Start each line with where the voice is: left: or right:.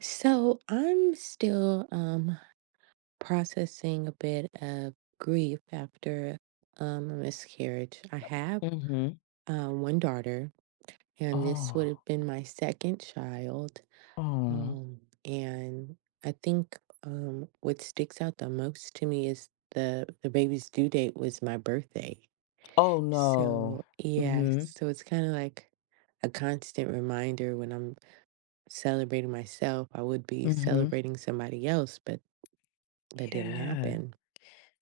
right: So I'm still processing a bit of grief after a miscarriage. I have
left: Mhm.
right: one daughter, and this would
left: Oh.
right: have been my second child.
left: Oh.
right: Um, and I think what sticks out the most to me is the baby's due date was my birthday.
left: Oh no.
right: So yeah,
left: Mhm.
right: so it's kind of like a constant reminder when I'm celebrating myself, I would be
left: Mhm.
right: celebrating somebody else, but that didn't
left: Yeah.
right: happen.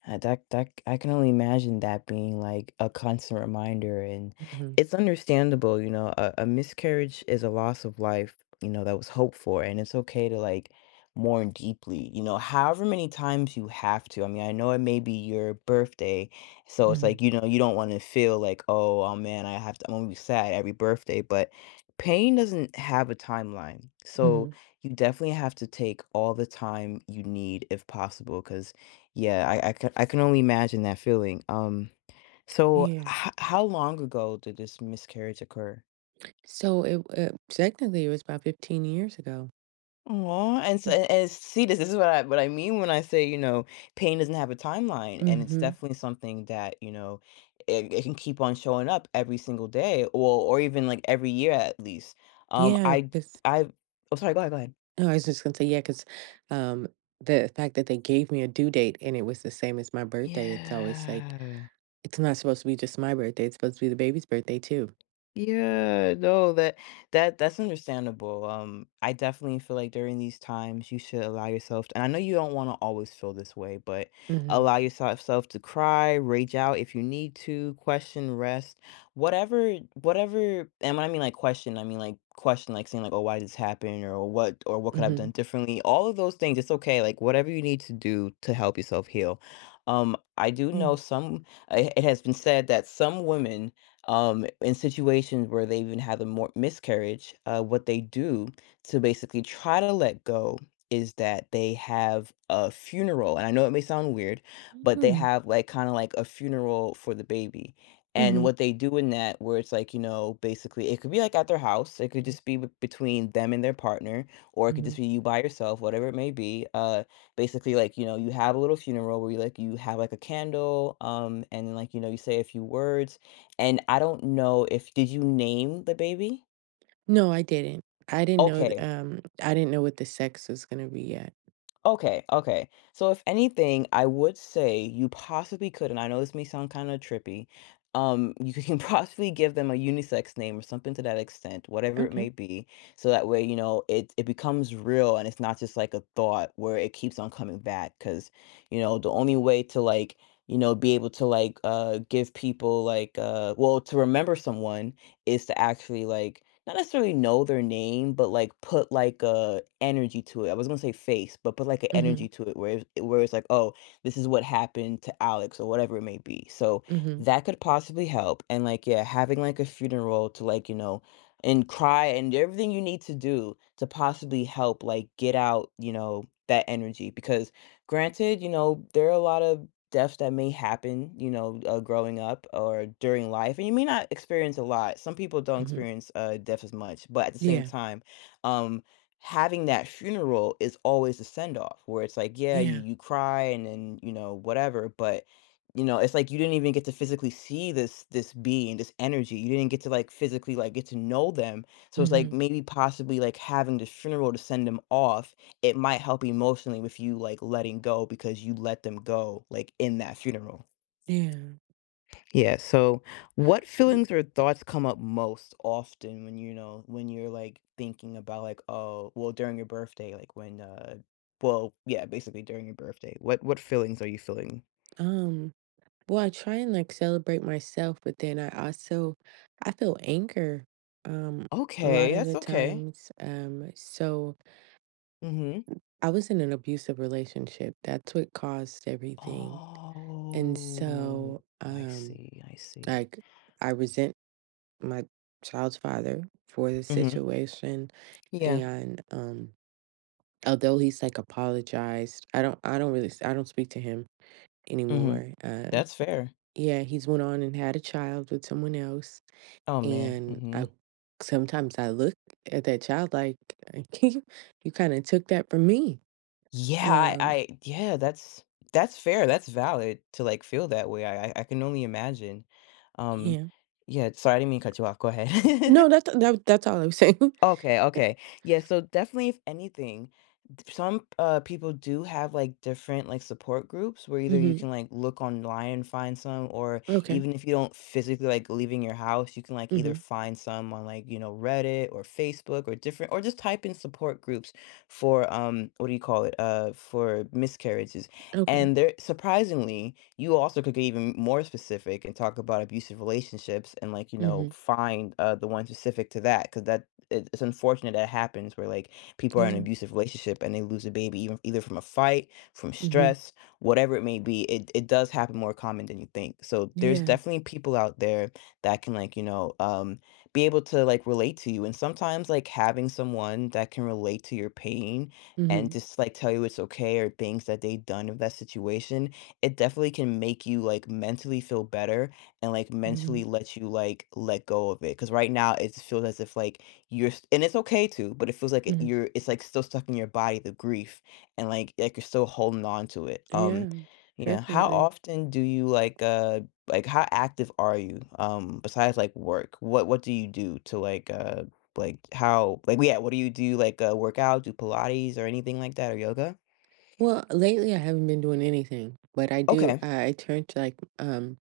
left: That I can only imagine that being like a constant reminder, and
right: Mhm,
left: it's understandable, you know, a miscarriage is a loss of life, you know, that was hoped for, and it's okay to like mourn deeply, you know, however many times you have to. I mean, I know it may be your birthday, so it's
right: mhm,
left: like, you know, you don't want to feel like, oh, oh man, I'm gonna be sad every birthday, but pain doesn't have a timeline, so
right: mhm,
left: you definitely have to take all the time you need if possible, because yeah, I can only imagine that feeling. Um, so
right: yeah.
left: h- how long ago did this miscarriage occur?
right: So it technically, it was about 15 years ago.
left: Oh. and, so,
right: Mm,
left: and and see this is what I mean when I say, you know, pain doesn't have a timeline, and it's
right: mhm.
left: definitely something that, you know, it can keep on showing up every single day, or even like every year at least. Um,
right: Yeah,
left: I
right: 'cause
left: I, oh, sorry, go ahead, go ahead.
right: no, I was just gonna say, yeah because, um, the fact that they gave me a due date and it was the same as my birthday, it's always like
left: Yeah.
right: it's not supposed to be just my birthday, it's supposed to be the baby's birthday too.
left: Yeah, no, that's understandable. I definitely feel like during these times you should allow yourself to, and I know you don't want to always feel this way, but
right: Mhm,
left: allow yourself self to cry, rage out if you need to, question, rest, whatever, whatever. And when I mean like question, I mean like question, like saying like, oh, why did this happen, or what could I've done
right: mhm,
left: differently? All of those things, it's okay. Like whatever you need to do to help yourself heal. I do
right: yeah.
left: know some. It has been said that some women in situations where they've even had a more miscarriage, what they do to basically try to let go is that they have a funeral. And I know it may sound weird, but they
right: Mm,
left: have like kind of like a funeral for the baby. And
right: mhm,
left: what they do in that, where it's like, you know, basically it could be like at their house, it could just be between them and their partner, or it could
right: mhm.
left: just be you by yourself, whatever it may be. Basically, like, you know, you have a little funeral where you like, you have like a candle, and then like, you know, you say a few words and I don't know if did you name the baby?
right: No, I didn't. I didn't know th
left: Okay.
right: I didn't know what the sex was gonna be yet.
left: Okay, okay. So if anything, I would say you possibly could, and I know this may sound kind of trippy, you can possibly give them a unisex name or something to that extent, whatever it
right: Okay.
left: may be, so that way, you know, it becomes real and it's not just like a thought where it keeps on coming back. Because, you know, the only way to like, you know, be able to like give people like well to remember someone is to actually like not necessarily know their name, but like put like a energy to it. I was gonna say face, but put like an
right: Mhm,
left: energy to it where it's like, oh, this is what happened to Alex or whatever it may be. So
right: mhm,
left: that could possibly help. And like, yeah, having like a funeral to like, you know, and cry and everything you need to do to possibly help like get out, you know, that energy. Because granted, you know, there are a lot of deaths that may happen, you know, growing up or during life, and you may not experience a lot. Some people don't
right: mhm.
left: experience death as much, but at the same
right: Yeah.
left: time, um, having that funeral is always a send off where it's like, yeah, you
right: Yeah.
left: you cry and then you know whatever, but you know it's like you didn't even get to physically see this being, this energy, you didn't get to like physically like get to know them, so it's like
right: Mhm.
left: maybe possibly like having this funeral to send them off, it might help emotionally with you, like, letting go because you let them go, like, in that funeral.
right: Yeah.
left: Yeah, so what feelings or thoughts come up most often when, you know, when you're, like, thinking about, like, oh well, during your birthday, like, yeah, basically during your birthday. What feelings are you feeling?
right: Um, well, I try and like celebrate myself, but then I also I feel anger um a lot
left: Okay,
right: of
left: that's
right: the
left: okay.
right: times. So
left: Mhm.
right: I was in an abusive relationship. That's what caused everything. And
left: Oh,
right: so
left: I see, I see.
right: like I resent my child's father for the
left: Mhm.
right: situation
left: Yeah.
right: and although he's like apologized, I don't really I don't speak to him
left: Mhm.
right: anymore. Um,
left: That's fair.
right: yeah, he's went on and had a child with someone else,
left: Oh, man.
right: and I
left: Mhm.
right: sometimes I look at that child like, "You kinda took that from me."
left: Yeah,
right: Um,
left: that's fair, that's valid to, like, feel that way, I can only imagine. Um,
right: yeah.
left: yeah, sorry, I didn't mean to cut you off, go
right: No,
left: ahead.
right: that's that's all I was saying.
left: Okay, okay. Yeah, so definitely if anything some people do have like different like support groups where either you
right: Mhm.
left: can like look online and find some, or
right: Okay.
left: even if you don't physically like leaving your house you can like either
right: Mhm.
left: find some on like, you know, Reddit or Facebook or different, or just type in support groups for what do you call it, for miscarriages.
right: Okay.
left: And there surprisingly you also could get even more specific and talk about abusive relationships and, like, you know,
right: Mhm.
left: find the one specific to that. Because that it's unfortunate that happens where like people are in an
right: Yeah.
left: abusive relationship and they lose a baby, even either from a fight, from
right: Mhm.
left: stress, whatever it may be, it does happen more common than you think, so there's
right: Yeah.
left: definitely people out there that can, like, you know, be able to like relate to you. And sometimes like having someone that can relate to your pain and
right: Mhm.
left: just like tell you it's okay, or things that they've done in that situation, it definitely can make you like mentally feel better and like
right: Mhm.
left: mentally let you like let go of it. Because right now it feels as if like and it's okay to, but it feels like it,
right: Mhm.
left: you're it's like still stuck in your body, the grief, and like you're still holding on to it.
right: Yeah.
left: Yeah, how
right: Definitely.
left: often do you like how active are you, besides like work, what do you do to like how like yeah, what do you do, like work out, do Pilates or anything like that, or yoga?
right: Well, lately I haven't been doing anything, but I do.
left: Okay.
right: I turned to like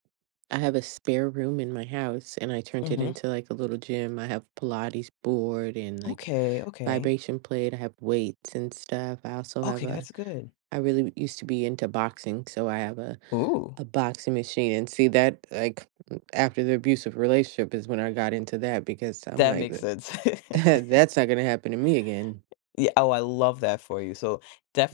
right: I have a spare room in my house, and I turned it
left: Hmm.
right: into like a little gym. I have Pilates board and like
left: Okay, okay.
right: vibration plate. I have weights and stuff. I also have
left: Okay,
right: a.
left: that's good.
right: I really used to be into boxing, so I have a
left: Ooh.
right: a boxing machine. And see that like after the abusive relationship is when I got into that because I'm
left: That
right: like
left: makes sense.
right: that's not gonna happen to me again.
left: Yeah, oh, I love that for you. So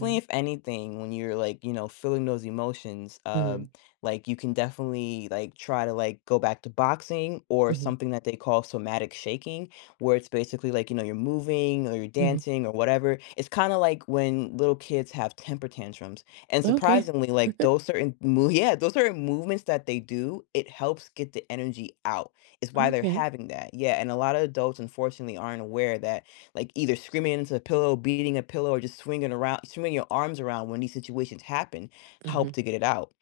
right: Mm-hmm.
left: if anything, when you're like, you know, feeling those emotions, like you can definitely like try to like go back to boxing or
right: Mm-hmm.
left: something that they call somatic shaking, where it's basically like, you know, you're moving or you're
right: Hmm.
left: dancing or whatever. It's kind of like when little kids have temper tantrums. And
right: Okay.
left: surprisingly, like yeah, those certain movements that they do, it helps get the energy out. It's why they're
right: Okay.
left: having that. Yeah. And a lot of adults, unfortunately, aren't aware that like either screaming into a pillow, beating a pillow, or just swinging around, swinging your arms around when these situations happen, help
right: Mhm.
left: to get it out.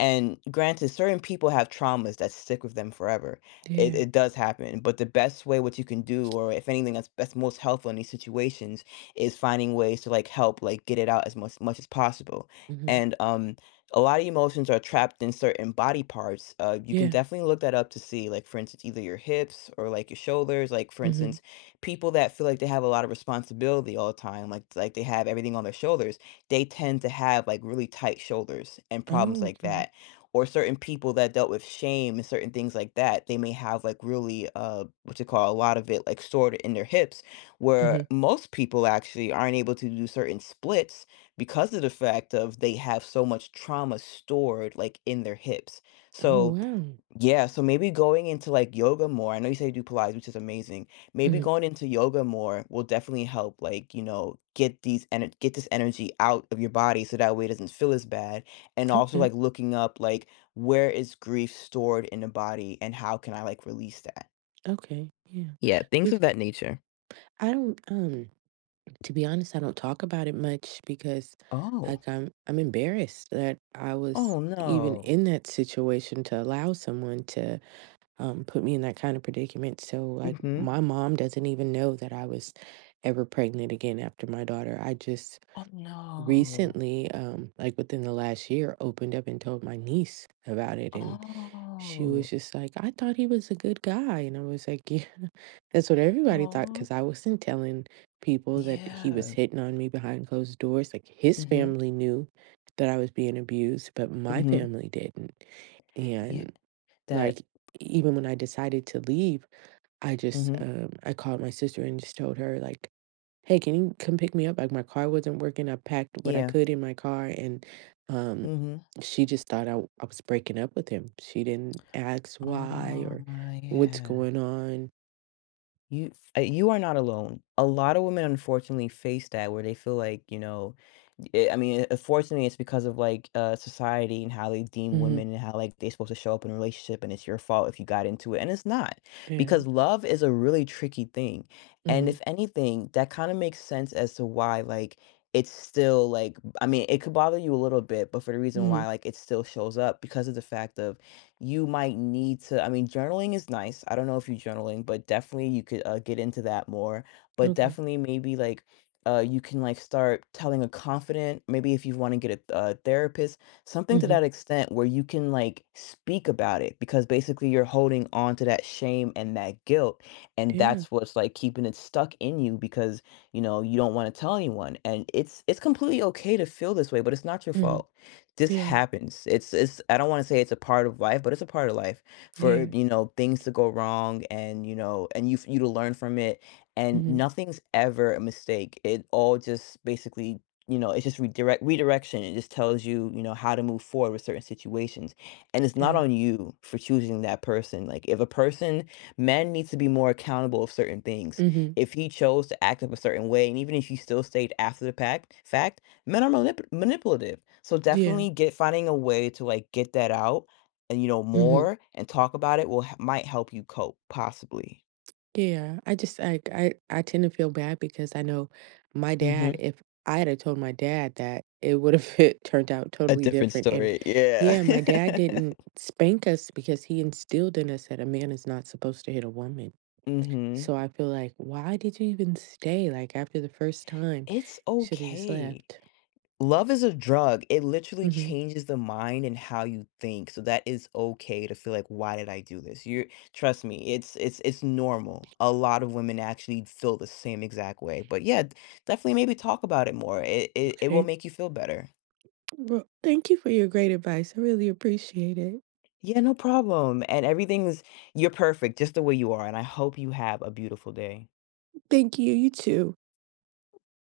left: And granted, certain people have traumas that stick with them forever. It,
right: Yeah.
left: it does happen. But the best way, what you can do, or if anything that's, most helpful in these situations, is finding ways to like help, like get it out as much, much as possible.
right: Mhm.
left: And a lot of emotions are trapped in certain body parts. You can
right: Yeah.
left: definitely look that up to see, like, for instance, either your hips or like your shoulders. Like, for
right: Mhm.
left: instance, people that feel like they have a lot of responsibility all the time, like they have everything on their shoulders, they tend to have like really tight shoulders and problems
right: Oh,
left: like
right: okay.
left: that. Or certain people that dealt with shame and certain things like that, they may have like really what you call a lot of it like stored in their hips, where
right: Mhm.
left: most people actually aren't able to do certain splits because of the fact of they have so much trauma stored like in their hips.
right: Oh,
left: So
right: wow.
left: yeah, so maybe going into like yoga more. I know you said you do Pilates, which is amazing. Maybe
right: Mhm.
left: going into yoga more will definitely help, like, you know, get these and get this energy out of your body so that way it doesn't feel as bad. And also
right: Okay.
left: like looking up like, where is grief stored in the body and how can I like release that?
right: Okay. Yeah.
left: Yeah, things of
right: We
left: that nature.
right: I don't to be honest, I don't talk about it much because
left: Oh,
right: like I'm embarrassed that I was
left: oh
right: even
left: no.
right: in that situation to allow someone to put me in that kind of predicament. So like
left: Mm-hmm.
right: my mom doesn't even know that I was ever pregnant again after my daughter. I just
left: Oh no.
right: recently, like within the last year, opened up and told my niece about it. And she was
left: Oh,
right: just like, I thought he was a good guy. And I was like, yeah, that's what everybody thought.
left: oh,
right: Cause I wasn't telling people that he was
left: yeah.
right: hitting on me behind closed doors. Like his
left: Mm-hmm.
right: family knew that I was being abused, but my
left: Mm-hmm.
right: family didn't.
left: Yeah,
right: And
left: that,
right: like, even when I decided to leave, I just,
left: Mm-hmm.
right: I called my sister and just told her, like, "Hey, can you come pick me up?" Like, my car wasn't working, I packed what I
left: Yeah.
right: could in my car, and, um,
left: Mhm.
right: she just thought I was breaking up with him. She didn't ask why
left: Ah,
right: or what's
left: yeah.
right: going on.
left: You you are not alone. A lot of women unfortunately face that where they feel like, you know, I mean, unfortunately it's because of like society and how they deem
right: Mhm,
left: women and how like they're supposed to show up in a relationship, and it's your fault if you got into it. And it's not.
right: yeah,
left: Because love is a really tricky thing. And
right: mhm,
left: if anything, that kind of makes sense as to why like it's still like, I mean, it could bother you a little bit, but for the reason
right: mhm,
left: why like it still shows up because of the fact of, you might need to, I mean, journaling is nice. I don't know if you're journaling, but definitely you could, get into that more. But
right: okay,
left: definitely maybe, like, you can, like, start telling a confident, maybe if you wanna get a therapist, something to
right: mhm,
left: that extent where you can, like, speak about it, because basically you're holding on to that shame and that guilt, and
right: yeah,
left: that's what's, like, keeping it stuck in you. Because, you know, you don't wanna tell anyone, and it's completely okay to feel this way, but it's not your
right: mhm,
left: fault. This
right: yeah,
left: happens. It's I don't wanna say it's a part of life, but it's a part of life for,
right: yeah,
left: you know, things to go wrong, and, you know, and you to learn from it, and
right: mhm,
left: nothing's ever a mistake. It all just basically, you know, it's just redirection. It just tells you, you know, how to move forward with certain situations, and it's not
right: yeah,
left: on you for choosing that person. Like, if a person man needs to be more accountable of certain things.
right: mhm,
left: If he chose to act up a certain way, and even if you still stayed after the pact fact, men are manipulative, so
right: yeah,
left: definitely get finding a way to, like, get that out and, you know,
right: mhm.
left: more, and talk about it will h might help you cope, possibly.
right: Yeah, I just like I tend to feel bad because I know my dad,
left: Mhm.
right: if I had have told my dad that, it would have it turned out
left: A
right: totally
left: different
right: different. And
left: story, yeah.
right: yeah, my dad didn't spank us because he instilled in us that a man is not supposed to hit a woman.
left: Mhm.
right: So I feel like, why did you even stay? Like after the first time,
left: It's
right: should have just
left: okay.
right: left.
left: Love is a drug. It literally
right: Hmm.
left: changes the mind and how you think. So that is okay to feel like, why did I do this? You, trust me, it's normal. A lot of women actually feel the same exact way. But yeah, definitely maybe talk about it more. It will
right: Okay.
left: make you feel better.
right: Well, thank you for your great advice. I really appreciate it.
left: Yeah, no problem. And everything's you're perfect just the way you are. And I hope you have a beautiful day.
right: Thank you. You too.